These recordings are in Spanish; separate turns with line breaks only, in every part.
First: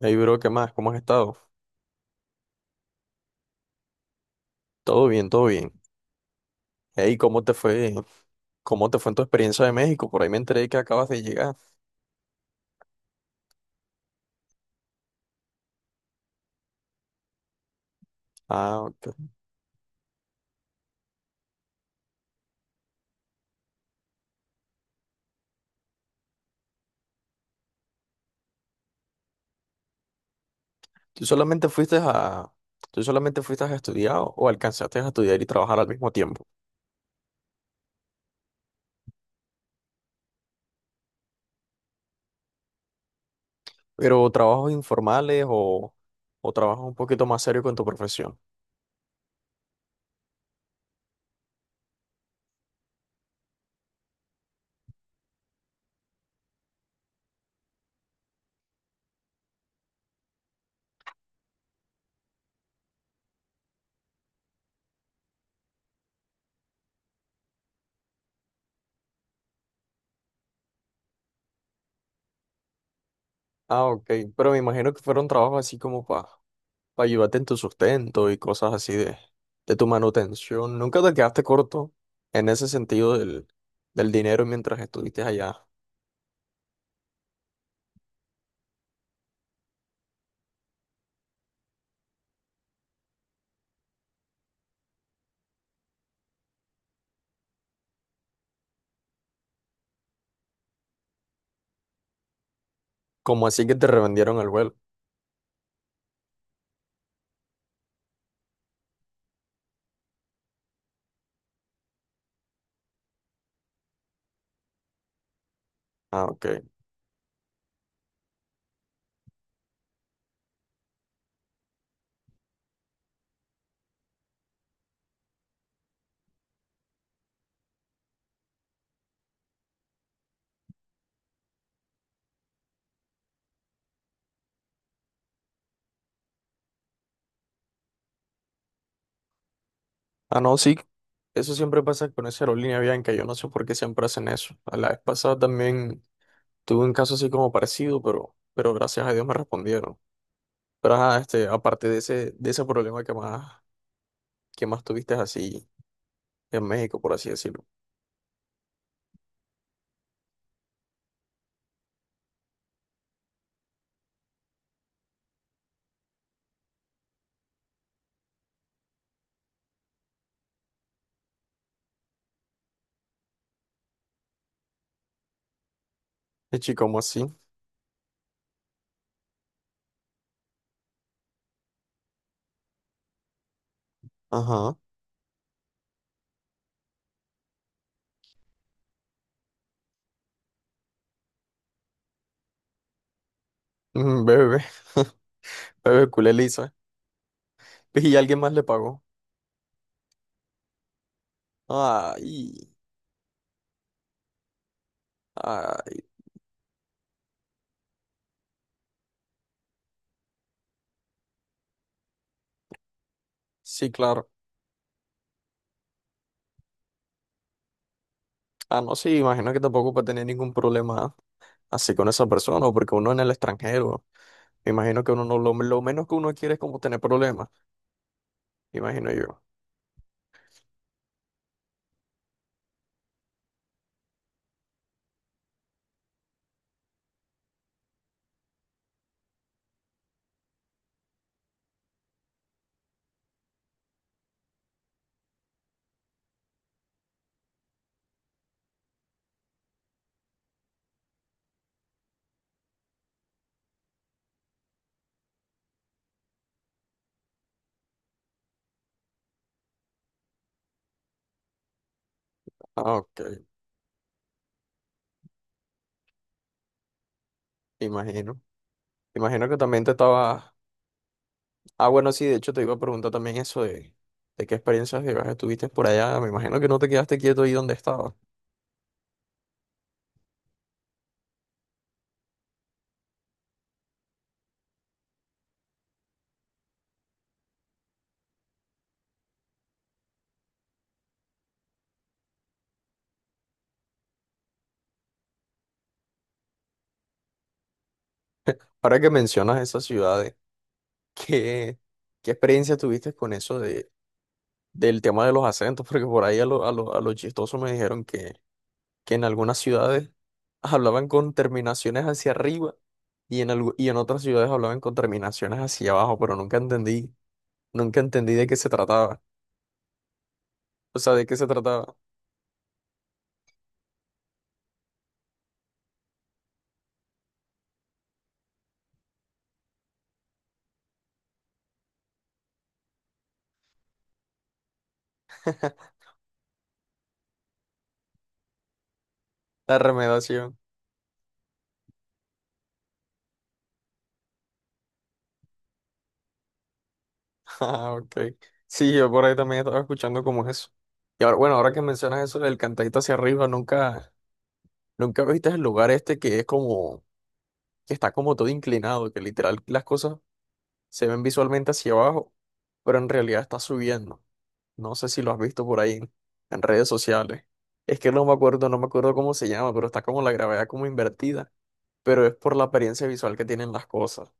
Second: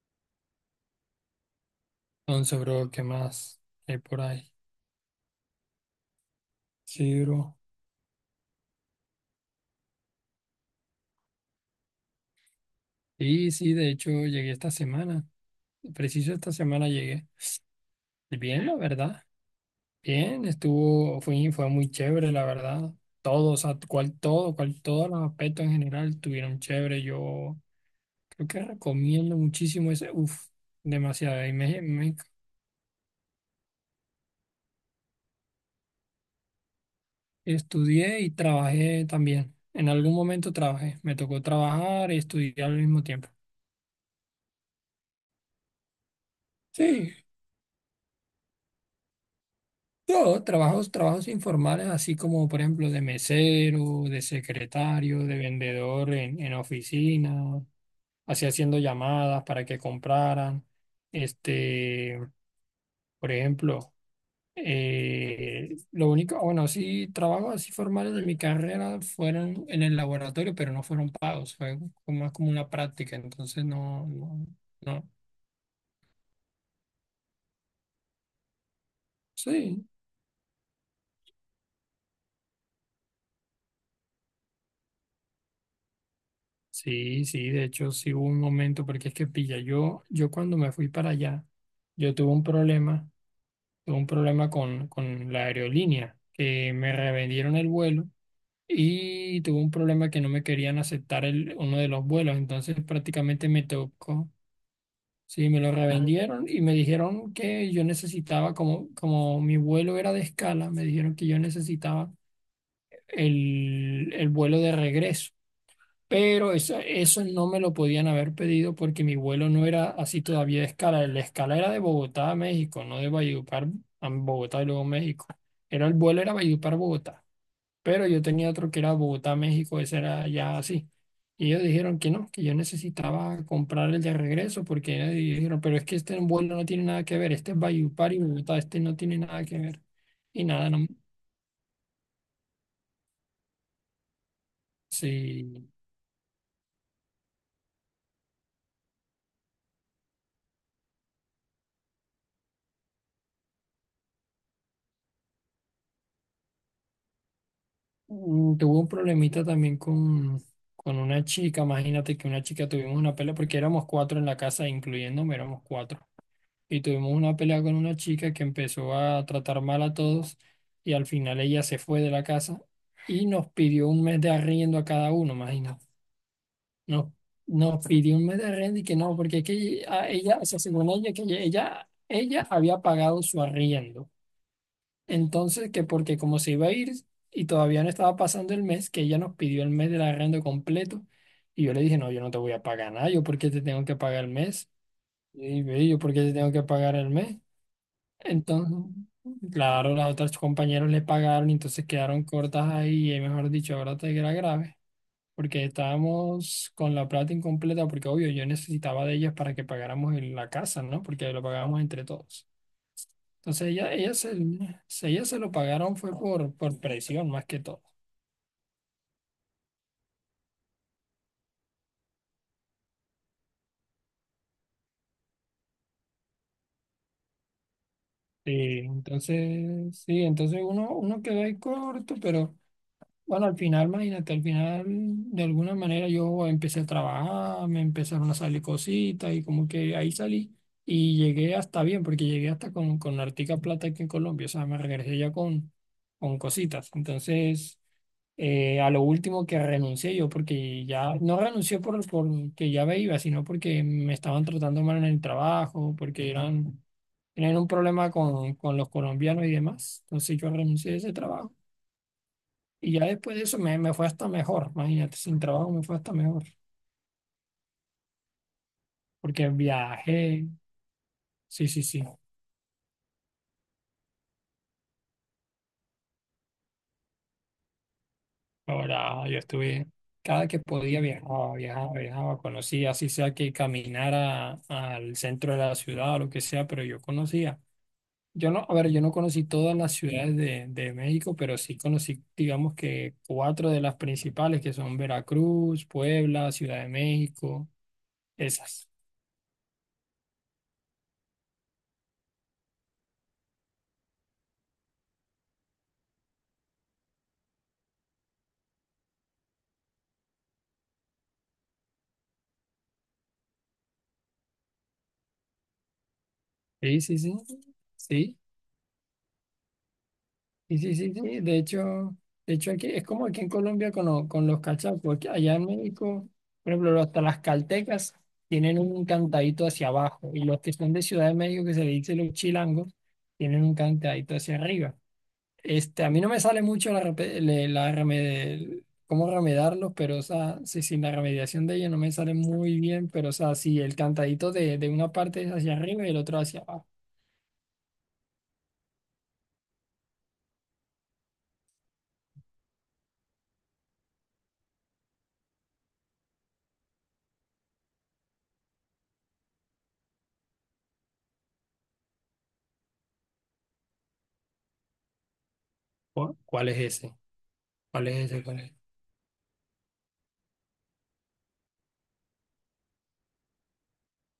Hey, bro, ¿qué más? ¿Cómo has estado?
Entonces, bro, ¿qué más hay por ahí?
Todo bien, todo bien. Hey,
Sí, bro.
¿Cómo te fue en tu experiencia de México? Por ahí me enteré que acabas de llegar.
Sí, sí, de hecho llegué esta semana. Preciso esta semana llegué. Y bien, la
Ah, ok.
verdad. Bien, estuvo, fue muy chévere, la verdad. O sea, todos los aspectos en general estuvieron chévere. Yo creo que recomiendo muchísimo ese, uff,
¿Tú
demasiado. Y
solamente
me,
fuiste
me
a, ¿Tú solamente fuiste a estudiar o alcanzaste a estudiar y trabajar al mismo tiempo?
Estudié y trabajé también. En algún momento trabajé. Me tocó trabajar y estudiar al mismo tiempo.
Pero trabajos informales o trabajos un
Sí.
poquito más serios con tu profesión.
Trabajos informales, así como por ejemplo de mesero, de secretario, de vendedor en oficina, así haciendo llamadas para que compraran. Este, por ejemplo, lo único, bueno, sí, trabajos así formales de mi carrera fueron en el laboratorio, pero no fueron pagos, fue más como una práctica, entonces
Ah,
no,
ok.
no,
Pero me imagino que
no,
fueron trabajos así como para ayudarte en tu sustento y cosas así de tu
sí.
manutención. ¿Nunca te quedaste corto en ese sentido del dinero mientras estuviste allá?
Sí, sí, de hecho sí hubo un momento, porque es que pilla, yo cuando me fui para allá, yo tuve un problema con la aerolínea, que me revendieron el vuelo y tuve un problema que no me querían aceptar uno de los vuelos, entonces
Como
prácticamente me
así que te
tocó,
revendieron el vuelo.
sí, me lo revendieron y me dijeron que yo necesitaba, como mi vuelo era de escala, me dijeron que yo necesitaba el vuelo de regreso.
Ah, ok.
Pero eso no me lo podían haber pedido porque mi vuelo no era así todavía de escala. La escala era de Bogotá a México, no de Valledupar a Bogotá y luego México. Era El vuelo era Valledupar-Bogotá. Pero yo tenía otro que era Bogotá-México, ese era ya así. Y ellos dijeron que no, que yo necesitaba comprar el de regreso porque ellos dijeron, pero es que este vuelo no tiene nada que ver, este es Valledupar y Bogotá, este no tiene nada que ver.
Ah,
Y
no,
nada,
sí,
no,
eso siempre pasa con esa aerolínea Bianca. Yo no sé por qué siempre hacen eso. A la vez pasada
sí.
también tuve un caso así como parecido, pero gracias a Dios me respondieron. Pero ajá, aparte de ese problema que más tuviste así en México, por así decirlo.
Tuvo un problemita también con una chica, imagínate que una chica tuvimos una pelea, porque éramos cuatro en la casa, incluyéndome, éramos cuatro. Y tuvimos una pelea con una chica que empezó a tratar mal a todos y al final ella se fue de la casa y nos pidió un mes de arriendo a cada uno, imagínate.
Y chico, ¿cómo
Nos,
así?
nos pidió un mes de arriendo y que no, porque es que o sea, según ella, que ella había pagado su arriendo
Ajá.
entonces, que porque como se iba a ir y todavía no estaba pasando el mes, que ella nos pidió el mes del arrendo completo. Y yo le dije, no, yo no te voy a pagar nada, yo por qué te tengo que
Mm,
pagar el
bebe,
mes. Y ve, yo
bebe,
por qué
culé
te tengo que
lisa.
pagar el mes.
Pues, y alguien más le
Entonces,
pagó.
claro, las otras compañeros le pagaron y entonces quedaron cortas
Ay,
ahí. Y mejor dicho, ahora te era grave. Porque
ay,
estábamos con la plata incompleta, porque obvio, yo necesitaba de ellas para que pagáramos en la casa, ¿no? Porque lo pagábamos entre todos. Entonces
sí, claro.
ella se lo pagaron fue por presión más que todo.
Ah, no, sí, imagino que tampoco puede tener ningún problema así con esa persona, porque uno en el extranjero, me imagino que uno no, lo menos que uno quiere es como tener problemas,
Sí,
imagino yo.
entonces uno quedó ahí corto, pero bueno, al final, imagínate, al final de alguna manera yo empecé a trabajar, me empezaron a salir cositas y como que ahí salí y llegué hasta bien, porque llegué hasta con hartica plata aquí en Colombia, o sea, me regresé ya con cositas. Entonces, a lo último que renuncié yo, porque ya no renuncié por que ya me iba, sino porque me estaban tratando mal en el trabajo, porque tenían un problema con los colombianos y demás. Entonces yo renuncié a ese trabajo. Y
Ah,
ya
ok,
después de eso me fue hasta mejor, imagínate, sin trabajo me fue hasta mejor,
imagino.
porque
Imagino que también te estabas.
viajé, sí, sí,
Ah,
sí.
bueno, sí, de hecho te iba a preguntar también eso de qué experiencias de viaje tuviste por allá. Me imagino que no te quedaste quieto ahí donde estabas.
Ahora yo estuve, cada que podía viajaba, viajaba, viajaba, conocía, así sea que caminara al centro de la ciudad o lo que sea, pero yo conocía. Yo no, A ver, yo no conocí todas las ciudades de México, pero sí conocí, digamos que cuatro de las principales, que son Veracruz, Puebla, Ciudad de México, esas.
Ahora que mencionas esas ciudades, ¿qué, qué experiencia tuviste con eso de, del tema de los acentos? Porque por ahí a lo chistoso me dijeron que en algunas ciudades hablaban con terminaciones hacia arriba. Y en otras ciudades hablaban con terminaciones hacia abajo, pero nunca
Sí,
entendí,
sí, sí, sí,
nunca entendí de qué se trataba.
sí, sí,
O
sí,
sea, de qué
sí.
se
De
trataba.
hecho, de hecho aquí es como aquí en Colombia con los cachacos, allá en México, por ejemplo, hasta las caltecas tienen un cantadito hacia abajo y los que son de Ciudad de México, que se le dice los chilangos, tienen un cantadito hacia arriba. Este, a mí no me sale mucho la, repe- le- la remede- cómo
La
remedarlos, pero o
remedación.
sea, sí, sí, la remediación de ella no me sale muy bien, pero o sea, sí, el cantadito de una parte es hacia arriba y el otro hacia abajo.
Ah, ok. Sí, yo por ahí también estaba escuchando como eso. Y ahora, bueno, ahora que mencionas eso del cantadito hacia arriba, nunca viste el lugar este que es como, que está como todo inclinado, que literal las cosas se ven visualmente hacia abajo, pero en realidad está subiendo. No sé si lo has visto por ahí en
¿Cuál es
redes
ese?
sociales. Es
¿Cuál
que no
es
me
ese? ¿Cuál
acuerdo,
es?
no me acuerdo cómo se llama, pero está como la gravedad como invertida, pero es por la apariencia visual que tienen las cosas.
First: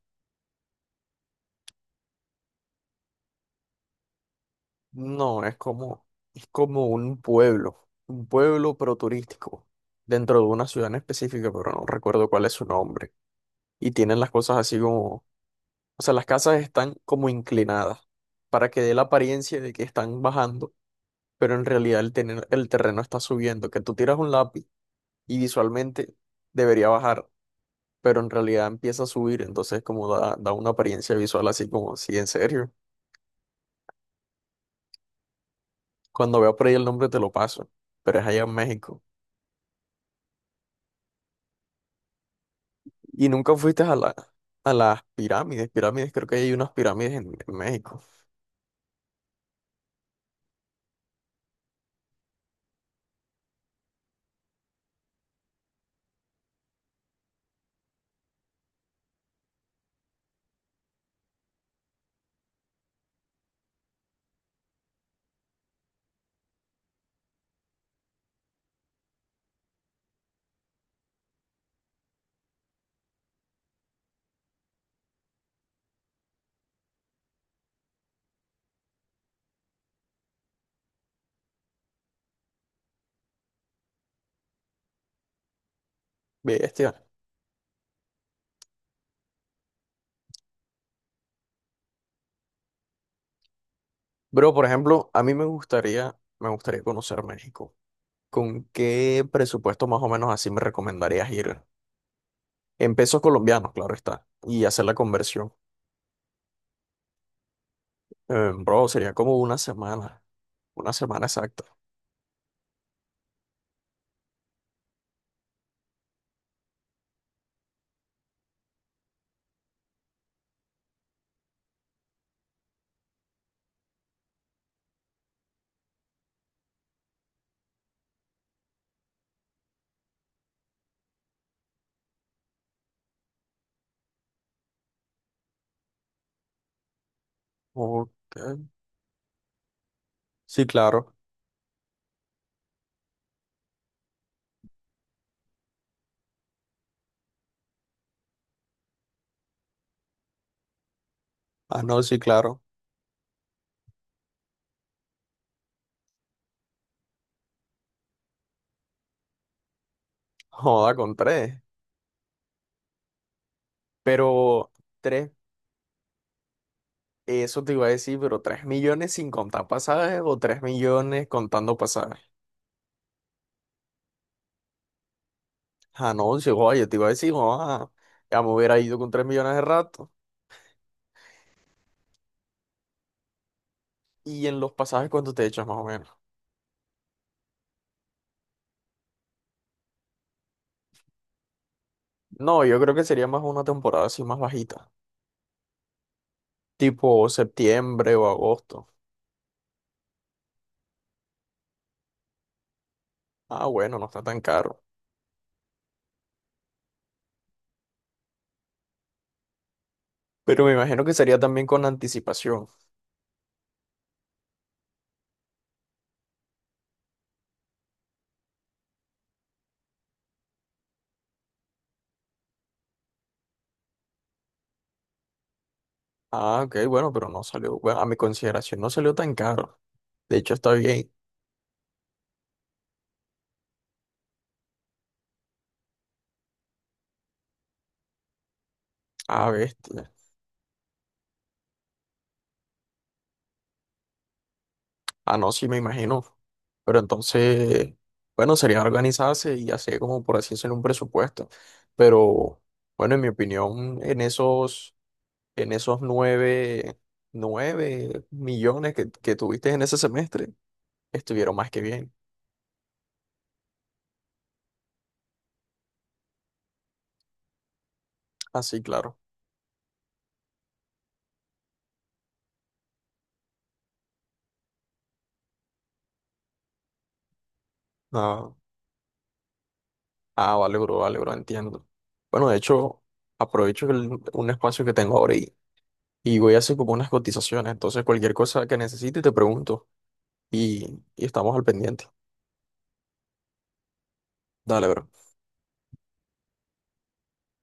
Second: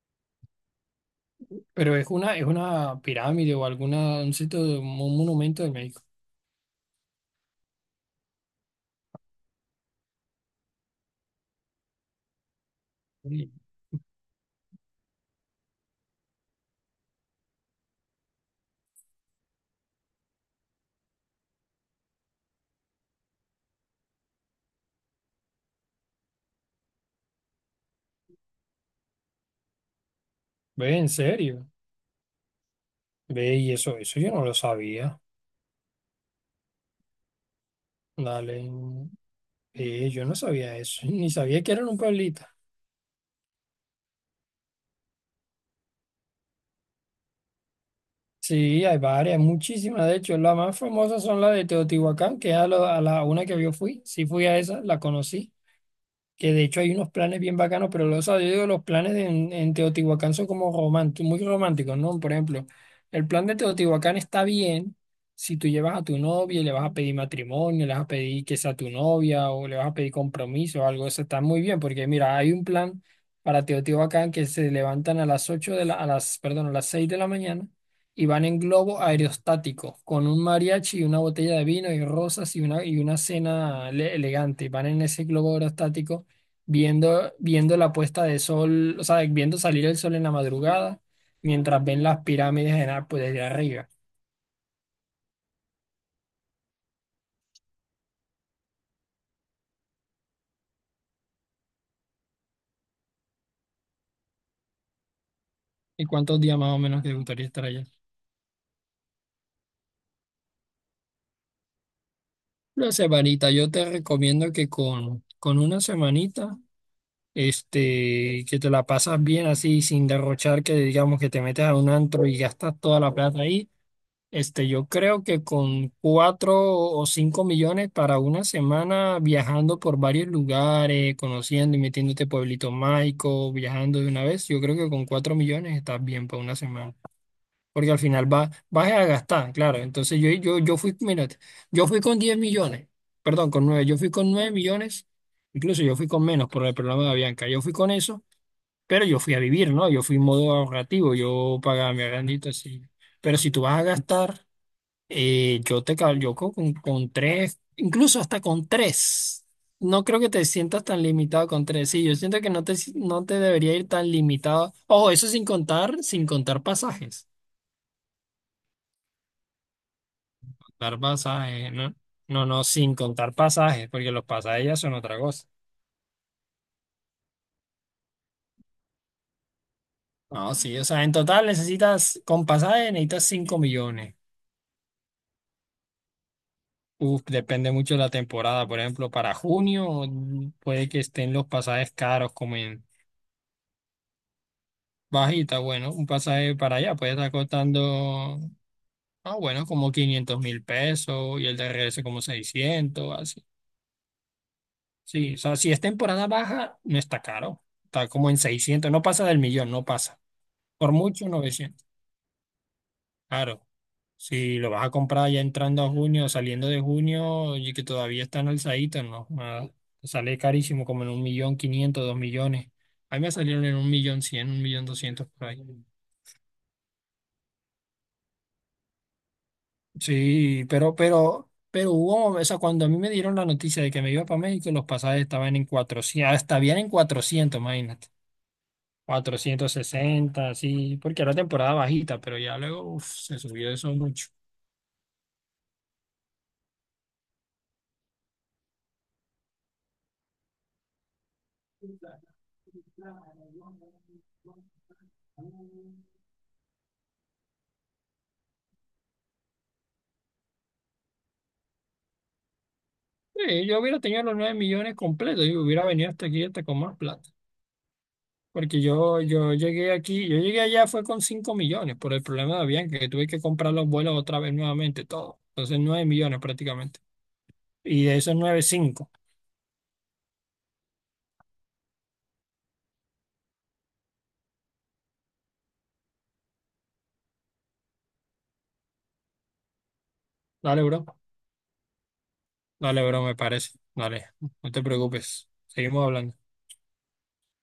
Pero es una pirámide o un sitio, un
No, es
monumento de México.
como, es como un pueblo, pero turístico, dentro de una ciudad en específica, pero no recuerdo cuál es su nombre.
Uy,
Y tienen las cosas así como, o sea, las casas están como inclinadas para que dé la apariencia de que están bajando, pero en realidad el terreno está subiendo, que tú tiras un lápiz y visualmente debería bajar, pero en realidad empieza a subir, entonces como da una
ve, en
apariencia visual
serio.
así como, sí, en serio.
Ve, y eso yo no lo sabía.
Cuando veo por ahí el nombre te lo paso, pero es allá en
Dale.
México.
Ve, yo no sabía eso, ni sabía que era en un pueblito.
Y nunca fuiste a las pirámides, pirámides, creo que hay unas pirámides en México.
Sí, hay varias, muchísimas. De hecho, las más famosas son las de Teotihuacán, que es a la una que yo fui. Sí fui a esa, la conocí, que de hecho hay unos planes bien bacanos, pero los, o yo digo, los planes en Teotihuacán son como románticos, muy románticos, ¿no? Por ejemplo, el plan de Teotihuacán está bien si tú llevas a tu novia y le vas a pedir matrimonio, le vas a pedir que sea tu novia o le vas a pedir compromiso o algo, eso está muy bien, porque mira, hay un plan para Teotihuacán que se levantan a las 8 de la, a las, perdón, a las 6 de la mañana y van en globo aerostático con un mariachi y una botella de vino y rosas y una cena elegante. Van en ese globo aerostático
Bestia.
viendo la puesta de sol, o sea, viendo salir el sol en la madrugada, mientras ven las pirámides en Apple desde arriba.
Bro, por ejemplo, a mí me gustaría conocer México. ¿Con qué presupuesto más o menos así me recomendarías ir? En pesos colombianos, claro está, y hacer la conversión.
¿Y cuántos días más o menos te gustaría estar allá?
Bro, sería como una semana exacta.
Una semanita, yo te recomiendo que con una semanita, este, que te la pasas bien así, sin derrochar, que digamos que te metes a un antro y gastas toda la plata ahí. Este, yo creo que con 4 o 5 millones para una semana viajando por varios lugares, conociendo y metiéndote pueblito mágico, viajando de una vez, yo creo que con 4 millones estás bien para una semana. Porque al
Ok.
final vas a gastar, claro. Entonces yo, yo,
Sí,
yo fui,
claro.
mírate, yo fui con 10 millones, perdón, con nueve, yo fui con 9 millones, incluso yo fui con menos por el programa de Bianca, yo fui con eso, pero yo fui a vivir, ¿no? Yo fui en modo ahorrativo, yo
Ah,
pagaba
no,
mi
sí,
agrandito
claro.
así. Pero si tú vas a gastar, yo te calculo con tres, incluso hasta con tres. No creo que te sientas
Joda
tan
con
limitado
tres.
con tres. Sí, yo siento que no te debería ir tan
Pero
limitado. Ojo, eso
tres,
sin contar pasajes.
eso te iba a decir, pero 3 millones sin contar pasajes o tres
Contar
millones
pasajes,
contando
¿no?
pasajes.
No, no, sin contar pasajes, porque los pasajes ya son otra cosa.
Ah, no, sí, joda, yo te iba a decir, joda, ya me hubiera ido con 3 millones de rato.
No, sí, o sea, en total necesitas, con pasajes necesitas 5 millones.
Y en los pasajes, ¿cuánto te echas más o menos?
Uf, depende mucho de la temporada. Por ejemplo, para junio puede que estén los pasajes caros como
No, yo
en.
creo que sería más una temporada así más bajita,
Bajita, bueno, un pasaje para allá puede
tipo
estar
septiembre o
costando,
agosto.
ah, bueno, como 500.000 pesos y el de regreso como 600 así.
Ah, bueno, no está tan caro.
Sí, o sea, si es temporada baja, no está caro. Está como en 600, no pasa del millón, no pasa.
Pero me
Por
imagino que
mucho
sería también con
900.
anticipación.
Claro, si lo vas a comprar ya entrando a junio, saliendo de junio y que todavía están alzaditos, no, nada. Te sale carísimo, como en 1.500.000, 2 millones. A mí me salieron en 1.100.000, 1.200.000 por ahí.
Ah, ok, bueno, pero no salió, bueno, a mi consideración no salió tan caro. De hecho,
Sí,
está
pero,
bien.
pero, pero hubo, o sea, cuando a mí me dieron la noticia de que me iba para México, los pasajes estaban en 400, hasta habían en 400, imagínate,
Ah,
cuatrocientos
bestia.
sesenta, así, porque era temporada bajita, pero ya luego uf, se subió eso mucho.
Ah, no, sí, me imagino. Pero entonces, bueno, sería organizarse y hacer como por así decirlo un presupuesto. Pero, bueno, en mi opinión, en esos nueve millones que tuviste en ese semestre, estuvieron más que bien.
Sí, yo hubiera tenido los 9 millones completos y hubiera venido hasta aquí hasta con más plata, porque
Así, claro.
yo llegué aquí, yo llegué allá fue con 5 millones por el problema de Avianca, que tuve que comprar los vuelos otra vez nuevamente, todo. Entonces 9 millones prácticamente. Y de esos
Ah,
9 cinco.
ah, vale, bro, entiendo. Bueno, de hecho, aprovecho un espacio que tengo ahora, y voy a hacer como unas cotizaciones. Entonces, cualquier cosa que necesite te pregunto.
Dale,
Y,
bro.
y estamos al pendiente.
Dale, bro, me parece. Dale, no te
Dale, bro.
preocupes. Seguimos hablando.